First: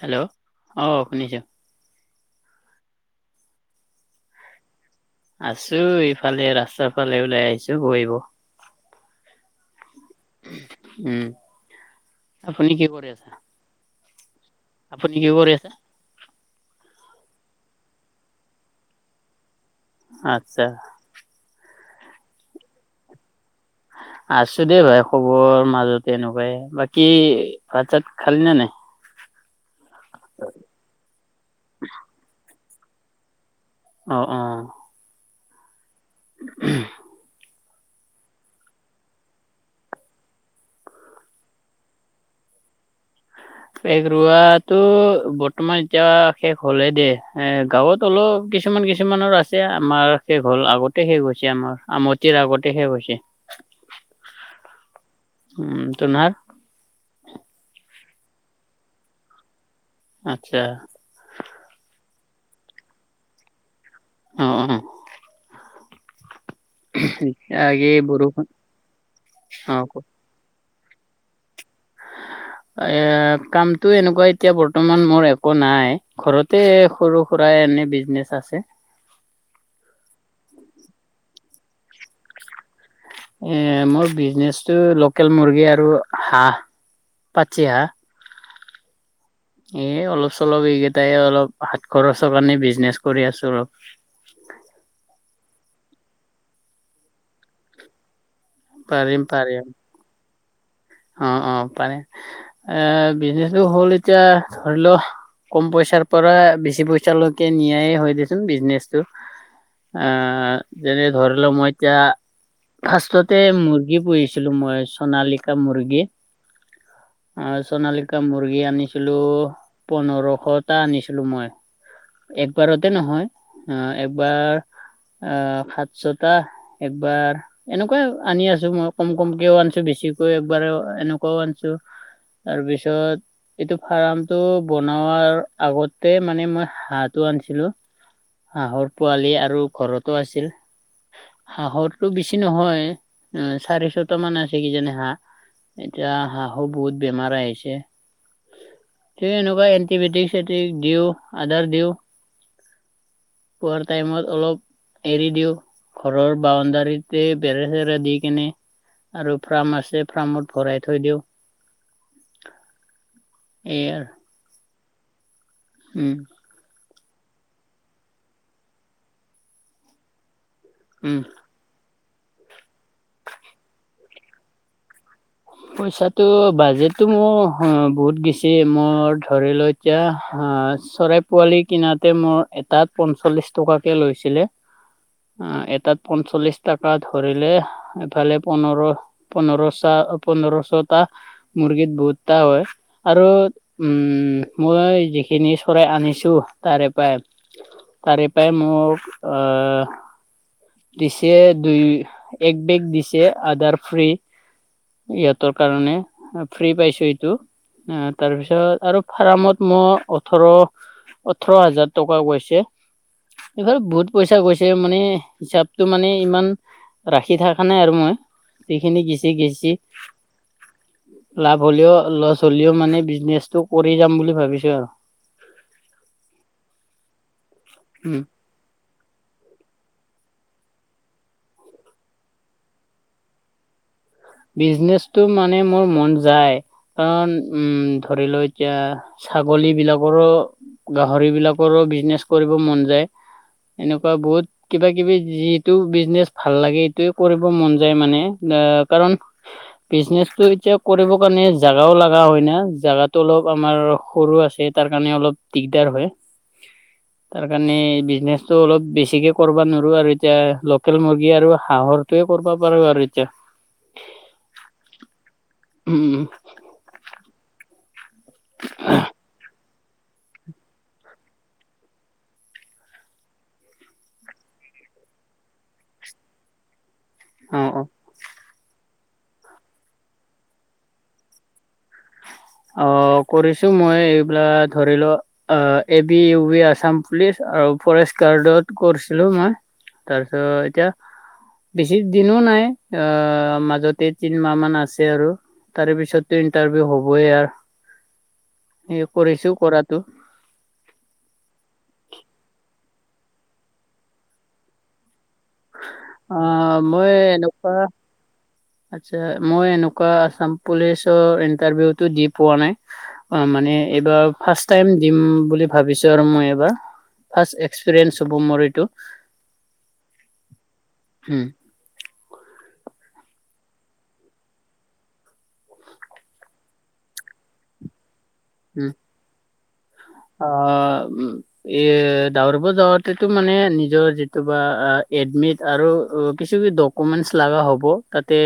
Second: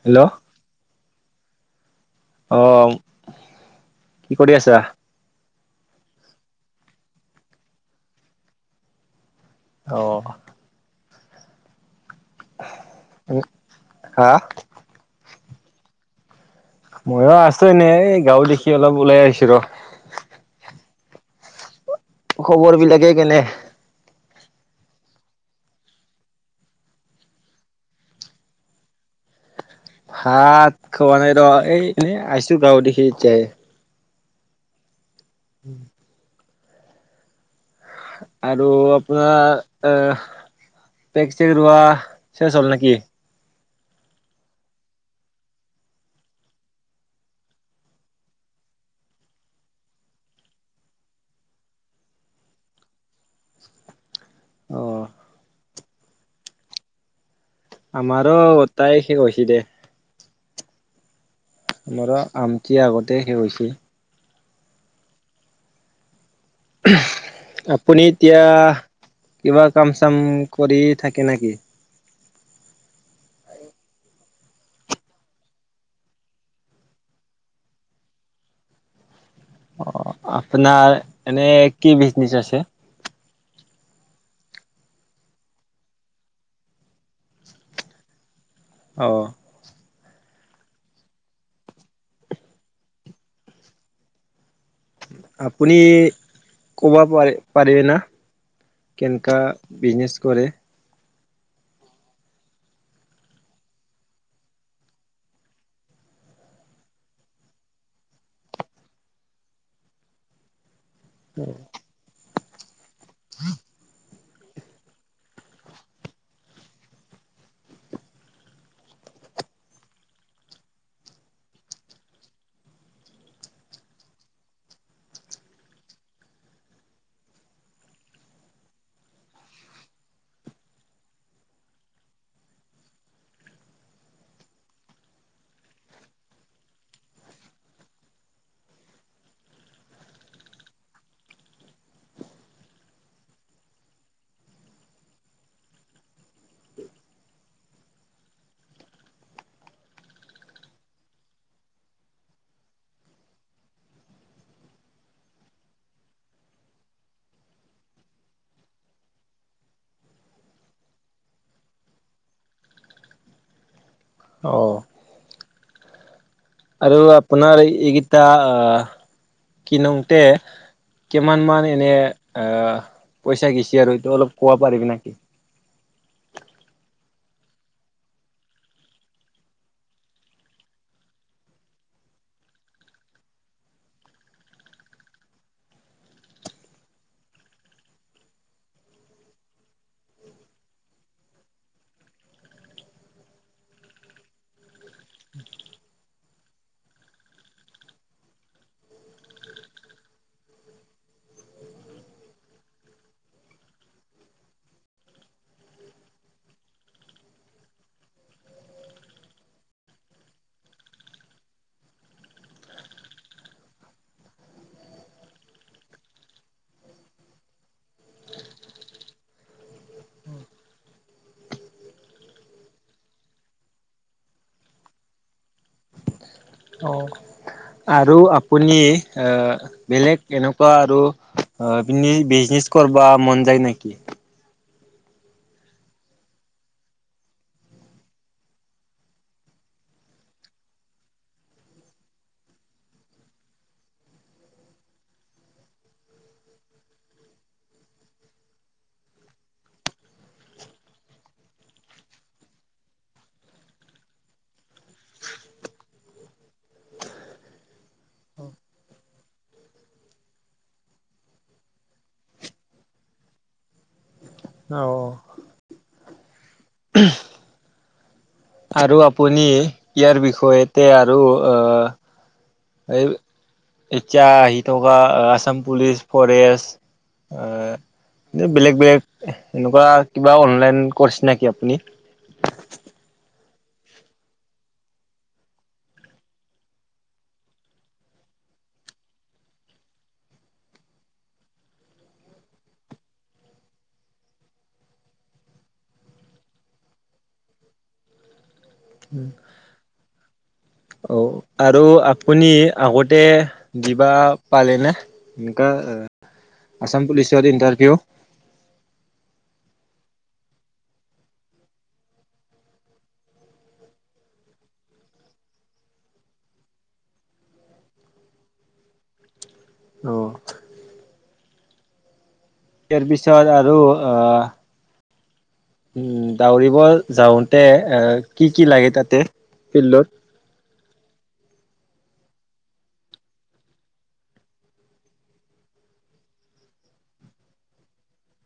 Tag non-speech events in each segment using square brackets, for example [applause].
Hello, অ, শুনিছা? অ, কি কৰি আছা? আছো ইফালে ৰাস্তাৰ ফালে ওলাই আহিছোঁ বহিব। অ', উম, আপুনি কি কৰি আছে? [unintelligible] হা? আপুনি কি কৰি আছে? ময়ো আছোঁ এনে এই গাঁও দেখি অলপ ওলাই আহিছো ৰ'। আচ্ছা। খবৰবিলাকে কেনে? আছো দে ভাই খবৰ মাজতে এনেকুৱাই বাকী ভাত-চাত খালি নে নাই? ভাত খোৱা নাই ৰ এই এনেই আহিছো গাঁৱ দেখি এতিয়াহে। অ', অ', উম, [unintelligible] আৰু আপোনাৰ অহ, পেক চেক ৰোৱা চেচ হ'ল নেকি? পেগ ৰোৱাটো বৰ্তমান এতিয়া শেষ হ'লেই দে এ গাঁৱত। অলপ কিছুমান- কিছুমানৰ আছে আমাৰ শেষ হল আগতে শেষ হৈছে আমাৰ আমতীৰ আগতে শেষ হৈছে। অ', উম, তুহনাৰ? আমাৰো গটাই শেষ হৈছি দে। আচ্ছা। মৰ আমতী আগতে শেষ হৈছে। অ', অ', [unintelligible] বাকী আপুনি এতিয়া বৰষুণ কিবা অ কাম ক চাম কৰি থাকে নেকি? এ কামটো এনেকুৱা এতিয়া বৰ্তমান মোৰ একো নাই। ঘৰতে সৰু -সুৰা এনে বিজনেচ আছে। অ, আপোনাৰ এনে কি বিজনেচ আছে? এ মোৰ বিজনেচটো লোকেল মুৰ্গী আৰু হাঁহ। পাতি আহা। অ', এ অলপ চলপ এইকেইটাই অলপ সাত খৰচৰ কাৰণে বিজনেচ কৰি আছোঁ অলপ। আপুনি ক'বা পাৰে -পাৰে না? পাৰিম কেনকা পাৰিম বিজনেচ কৰে? অ', অ', পাৰে এ বিজনেচো হ'ল এতিয়া ধৰি ল' কম পইচাৰ পৰা বেছি পইচালৈকে নিয়াইয়ে হয় দিয়াচোন বিজনেচটো। অ, যেনে ধৰি ল' মই এতিয়া ফাৰ্ষ্টতে মুৰ্গী পুহিছিলো মই চণালী তে মুৰ্গী আহ চণালিকা মুৰ্গী আনিছিলোঁ পোন্ধৰশটা আনিছিলোঁ মই। একবাৰতে নহয় আহ, একবাৰ আহ সাত ছটা। একবাৰ এনেকুৱাই আৰু আনি আছো মই কম -কমকেও আনিছোঁ বেছি ত'একবাৰ এনেকুৱাও আনছোঁ তাৰপিছত এইটো ফাৰ্মটো বনোৱাৰ আগতে মানে মই হাঁহটো আনছিলো। হাঁহৰ পোৱালি আৰু ঘৰতো আছিল। হাঁহৰতো বেছি নহয়জুই [unintelligible] চাৰিছটা মান আছে কিজানি হাঁহ। এতিয়া হাঁহো বহুত বেমাৰ আহিছে। এই এনেকুৱা এণ্টিবায়টিক চেটিক দিওঁ আধাৰ দিওঁ পুৱাৰ টাইমত অলপ এৰি দিও ঘৰৰ বাউণ্ডাৰীতে বেৰা চেৰা দি কেনে আৰু ফ্ৰাম আছে ফ্ৰামত ভৰাই থৈ দিওঁ। [unintelligible] [inaudible] এই আৰু অঁ। উম। আৰু আপোনাৰ এইকেইটাহ কিনওঁতে উম কিমান মান এনে আহ পইচা গিচি আৰু এইটো অলপ কবা পাৰিবি নাকি? পইচাটো বাজেটটো মোৰ বহুত গেছি মোৰ ধৰি লৈ এতিয়া চৰাই পোৱালি কিনাতে মোৰ এটাত পঞ্চল্লিশ টকাকে লৈছিলে। অ, এটাত পঞ্চল্লিশ টকা ধৰিলে এফালে পোন্ধৰ পোন্ধৰশ। পোন্ধৰশটা মুৰ্গীত বহুত টা হয় আৰু উম মই যিখিনি চৰাই আনিছোঁ তাৰেপাই তাৰেপাই মোৰ অ দিছে দুই-এক বেগ দিছে আধাৰ ফ্ৰী ইহঁতৰ কাৰণে ফ্ৰী পাইছো এইটো। অ, তাৰপিছত আৰু ফাৰ্মত মই ওঠৰ ওঠৰ হাজাৰ টকা গৈছে এইফালে বহুত পইচা গৈছে মানে হিচাপটো মানে ইমান ৰাখি থকা নাই আৰু মই যিখিনি গিচি গিছি লাভ হ'লেও লছ হ'লেও মানে বিজনেচটো কৰি যাম বুলি ভাবিছো আৰু অ, আৰু উম আপুনি আহ বেলেগ এনেকুৱা আৰু অ বিজনেচ কৰবা মন যায় নেকি? বিজনেচটো মানে মোৰ মন যায় কাৰণ উম ধৰি লও এতিয়া ছাগলী বিলাকৰো গাহৰি বিলাকৰো বিজনেচ কৰিব মন যায়, এনেকুৱা বহুত কিবা-কিবি যিটো বিজনেচ ভাল লাগে এইটোয়ে কৰিব মন যায় মানে আ কাৰণ বিজনেচো এতিয়া কৰিব কাৰণে জাগাও লাগা হয় না, জাগাতো অলপ আমাৰ সৰু আছে। তাৰ কাৰণে অলপ দিগদাৰ হয় [unintelligible] [inaudible] তাৰ কাৰণে বিজনেছটো অলপ বেছিকৈ কৰিব নোৱাৰোঁ আৰু এতিয়া লোকেল মুৰ্গী আৰু হাঁহৰ টোয়ে কৰবা পাৰো আৰু এতিয়া অঁ। উম। আৰু আপুনি ইয়াৰ বিষয়তে আৰু আহ এই এতিয়া আহি থকা আছাম পুলিচ, ফৰেষ্ট অ এ বেলেগ -বেলেগ এনেকুৱা কিবা অনলাইন কৰছে নেকি আপুনি? অ কৰিছো মই, এইবিলাক ধৰি লোৱ অ A B U B Assam police আৰু ফৰেষ্ট গাৰ্ডত কৰিছিলো মই তাৰ পিচত এতিয়া বেছি দিনো নাই, অ মাজতে তিনিমাহ মান আছে আৰু তাৰে পিছতে ইন্টাৰভিউ হবই আৰ, সেই কৰিছো কৰাটো অ আৰু আপুনি আগতে দিবা পালেনে? এনেকা অ' আছাম পুলিছত ইণ্টাৰভিউ আতচ্ছা মই এনেকুৱা আছাম পুলিচৰ ইণ্টাৰভিউ টো দি পোৱা নাই। অ মানে এইবাৰ ফাৰ্ষ্ট টাইম দিম বুলি ভাবিছো আৰু মই এইবাৰ ফাৰ্ষ্ট এক্সপিৰিয়েঞ্চ হ'ব মোৰ এইটো অ হো ইয়াৰ পিছত আৰু অ উম দাউৰিব যাওঁতে এ কি কি লাগে তাতে ফিল্ডত আ উ এ দাৱৰিব যাৱতেতো মানে নিজৰ যিটো বা এডমিট আৰু অ কিছু ডক ডকুমেণ্টচ লগা হ'ব তাতে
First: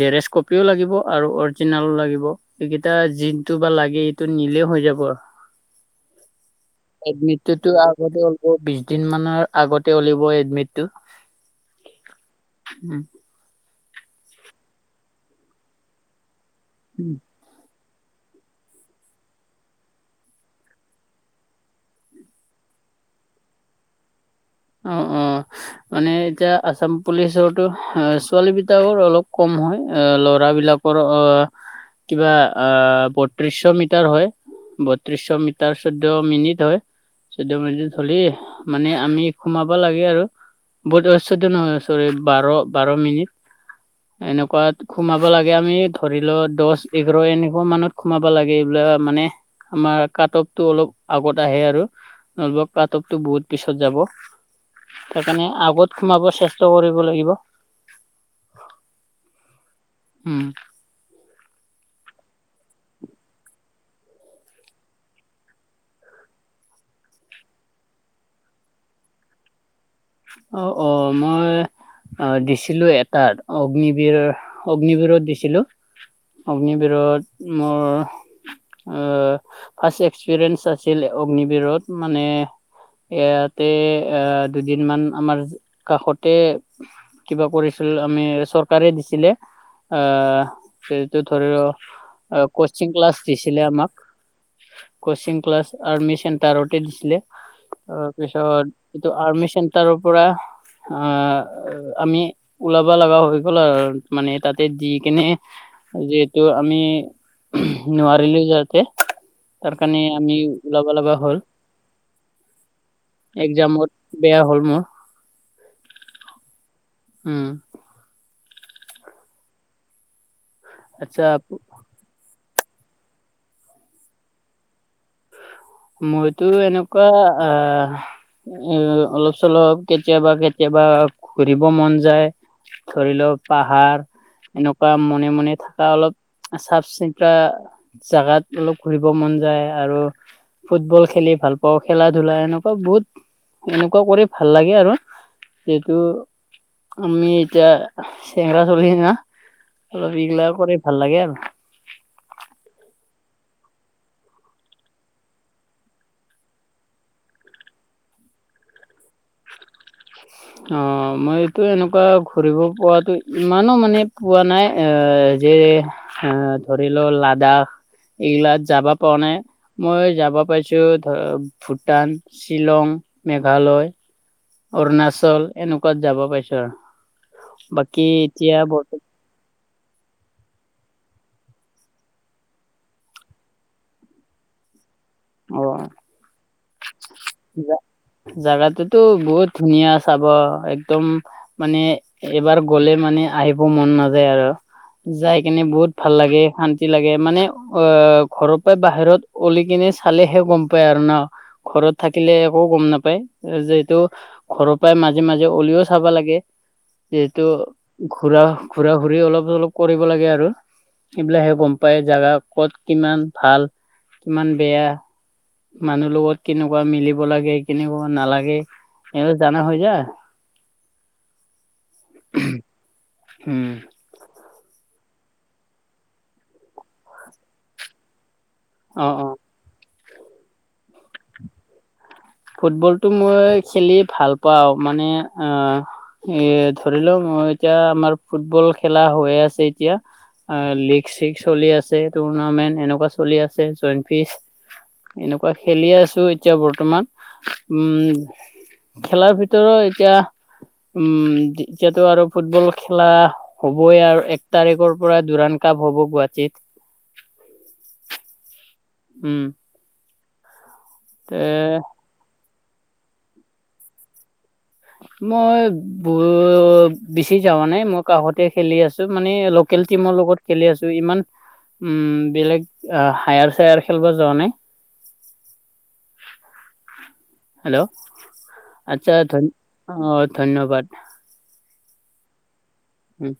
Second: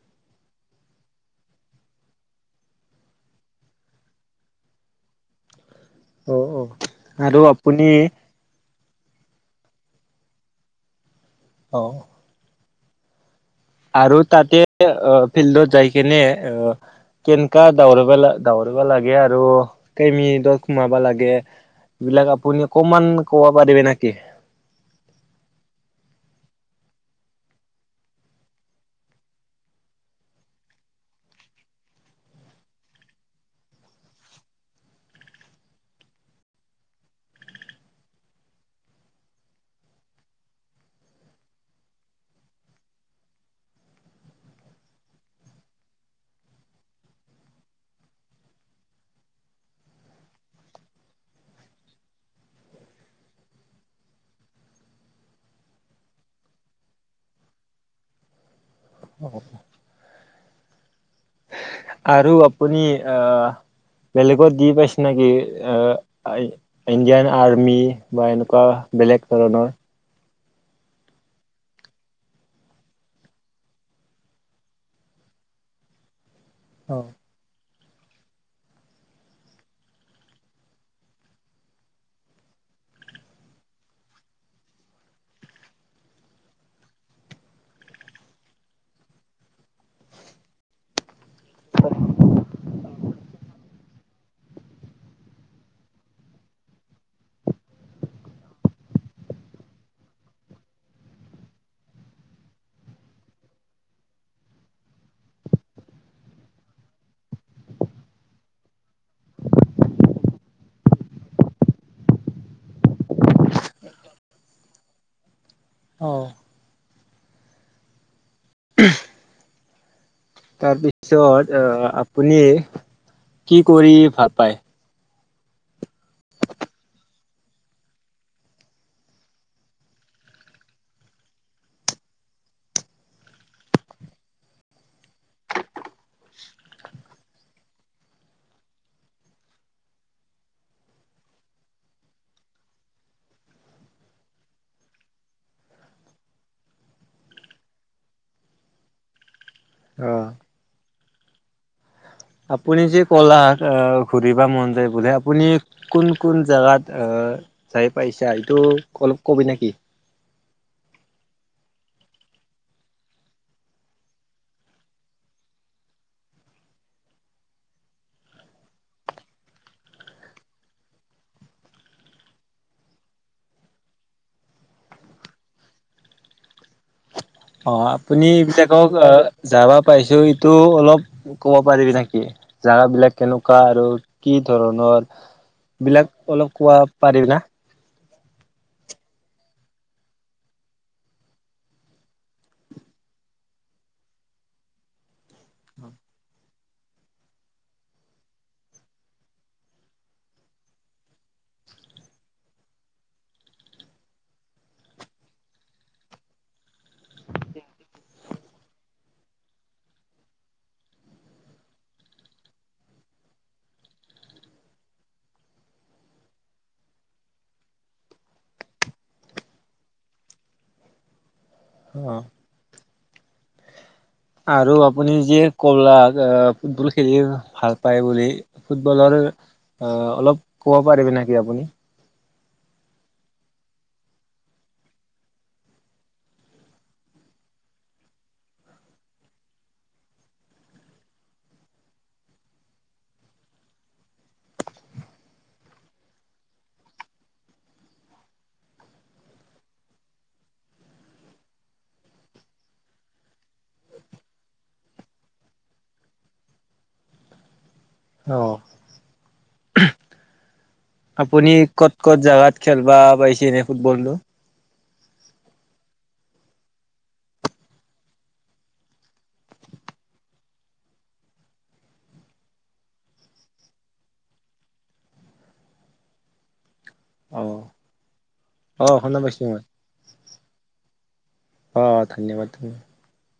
জেৰেছ কপিও লাগিব আৰু অৰিজিনেলো লাগিব। এইকেইটা যিনটো বা লাগে এইটো নিলে হৈ যাব আৰু অ অ আৰু এডমিটতো আপুনি আগতে ওলব বিশ দিন মানৰ আগতে উলিব এডমিটটো অ উম আৰু তাতে অ ফিল্ডত যাই কেনে অ উম তেনেকা দউৰিব ল দউৰিব লাগে আৰু কেই মিনিটত সোমাবা লাগে। এই বিলাক আপুনি অকনমান কব পাৰিবি নেকি? অ অ মানে এতিয়া আছাম পুলিচো ছোৱালী বিতাকৰো অলপ কম হয় ল'ৰাবিলাক ওপৰৰ অ কিবা আহ বত্ৰিশশ মিটাৰ হয় বত্ৰিশশ মিটাৰ চৈধ্য মিনিট হয় চৈধ্য মিনিট হলে মানে আমি সোমাব লাগে আৰু বহুত অ চৈধ্য নহয় চৰি বাৰ বাৰ মিনিট এনেকুৱাত সোমাব লাগে আমি ধৰি ল দহ এঘাৰ এনেকুৱা মানত সোমাব লাগে এইবিলাক মানে আমাৰ কাট অফটো অলপ আগত আহে আৰু নলব পাটপতো বহুত পিছত যাব সেইকাৰণে আগত সোমাব চেষ্টা কৰিব লাগিব। অ উম। আৰু আপুনি আহ বেলেগত দি পাইছে নেকি? আ ইণ্ডিয়ান আৰ্মি বা এনেকুৱা বেলেগ ধৰণৰ অ অ মই অ দিছিলো এটাত অগ্নিবীৰৰ অগ্নিবিৰত দিছিলো। অ', অগ্নিবৰত মোৰ ফাৰ্ষ্ট এক্সপিৰিয়েন্ঞ্চ আছিল অগ্নিবীৰত মানে। ইয়াতে আহ দুদিনমান আমাৰ কাষতে কিবা কৰিছিল আমি চৰকাৰে দিছিলে আহ সেইটো ধৰি ল‌ কচিং ক্লাছ দিছিলে আমাক। কচিং ক্লাছ আৰ্মি চেণ্টাৰতে দিছিলে। তাৰপিছত এইটো আৰ্মি চেণ্টাৰৰ পৰা আ আমি ওলাবা লগা হৈ গ'ল আৰু মানে তাতে দি কেনে যিহেতু আমি নোৱাৰিলো ইযাতে তাৰ কাৰণে আমি ওলবা লগা হ'ল। এক্সামত বেয়া হ'ল মোৰ। অ। উম। [unintelligible] আচ্ছা তাৰপিছত আহ আপুনি কি কৰি ভাল পায়? মইতো এনেকুৱা আহ এ অলপ চলপ কেতিয়াবা কেতিয়াবা ঘুৰিব মন যায়। ধৰি ল পাহাৰ এনেকুৱা মনে- মনে থাকা অলপ চাফ- চিকা জাগাত অলপ ঘুৰিব মন যায় আৰু ফুটবল খেলি ভাল পাওঁ খেলা-ধূলা এনেকুৱা বহুত এনেকুৱা কৰি ভাল লাগে আৰু যিহেতু আমি এতিয়া চেঙৰা চলি না অলপ অ', এইগিলা কৰি ভাল লাগে আৰু। আপুনি যে ক'লা আহ ঘুৰিবা মন যায় বোলে আপুনি কোন- কোন জেগাত চাই পাইছা এইটো অলপ কবি নেকি? অ, মই এইটো এনেকুৱা ঘুৰিব পোৱাতো ইমানো মানে পোৱা নাই এ যে এ ধৰি লও লাডাখ এইগিলাত যাবা পো নাই। মই যাব পাইছোঁ ধৰ ভূটান, শ্বিলং, মেঘালয় অৰুণাচল এনেকুৱাত যাব পাইছো অ, বাকী আপুনি এতিয়া এইবিলাকক বৰ্ত অ, যাবা পাইছো এইটো অলপ ক'ব পাৰিবি নেকি জোগা বিলাক কেনেকুৱা আৰু কি ধৰণৰ? বিলাক অলপ কোৱা পাৰিবি না? জাগাটোতো বহুত ধুনীয়া চাব একদম মানে এবাৰ গ'লে মানে আহিব মন নাযায় আৰু। যাই কেনে বহুত ভাল লাগে শান ন্তি লাগে মানে অ, ঘৰৰ পৰা বাহিৰত অলি কিনে চালেহে গম পায় আৰু ন? ঘৰত থাকিলে একো গম নাপায় যিহেতু ঘৰৰ পৰাই মাজে -মাজে অলিও চাবা লাগে। যিহেতু ঘূৰা -ঘূৰা -ঘূৰি অলপ চলপ কৰিব লাগে আৰু। এইবিলাকহে গম পায় জাগা কত কিমান ভাল কিমান বেয়া। মানুহ লগত কেনু কোৱা মিলিব লাগে কেনেকুৱা নালাগে সেইটো জানা হৈ যায় অ', উম, আৰু আপুনি যিয়ে কলাক ফুটবল খেলি ভাল পায় বুলি ফুটবলৰ অ, অলপ কবা পাৰিবি নেকি আপুনি? ফুটবলটো মই খেলি ভাল পাওঁ মানে অহ এ ধৰি লও মই এতিয়া আমাৰ ফুটবল খেলা হৈ আছে এতিয়া অ, লীগ চিগ চলি আছে টুৰ্ণামেণ্ট এনেকুৱা চলি আছে জইন ফিচ এনেকুৱা খেলিয়েই আছো এতিয়া বৰ্তমান উম খেলাৰ ভিতৰ এতিয়া উম এতিয়াতো আৰু ফুটবল খেলা হ'বই আৰু এক তাৰিখৰ পৰা দোৰাণ কাপ হ'ব গুৱাহাটীত অ', উম, আপুনি এ ক'ত ক'ত জাগাত খেলবা পাইছে এনে ফুটবলটো? তো মই বোৰ বিচি যাৱা নাই মই কাষতে খেলি আছোঁ মানে লকেল টিমৰ লগত খেলি আছো ইমান উম, বেলেগ আ হায়াৰ চায়াৰ খেলিব যোৱা নাই। অ হেল্ল', অ আচ্ছা শুনা পাইছো ধন মই অ, ধন্যবাদ। অ, ধন্যবাদ উম,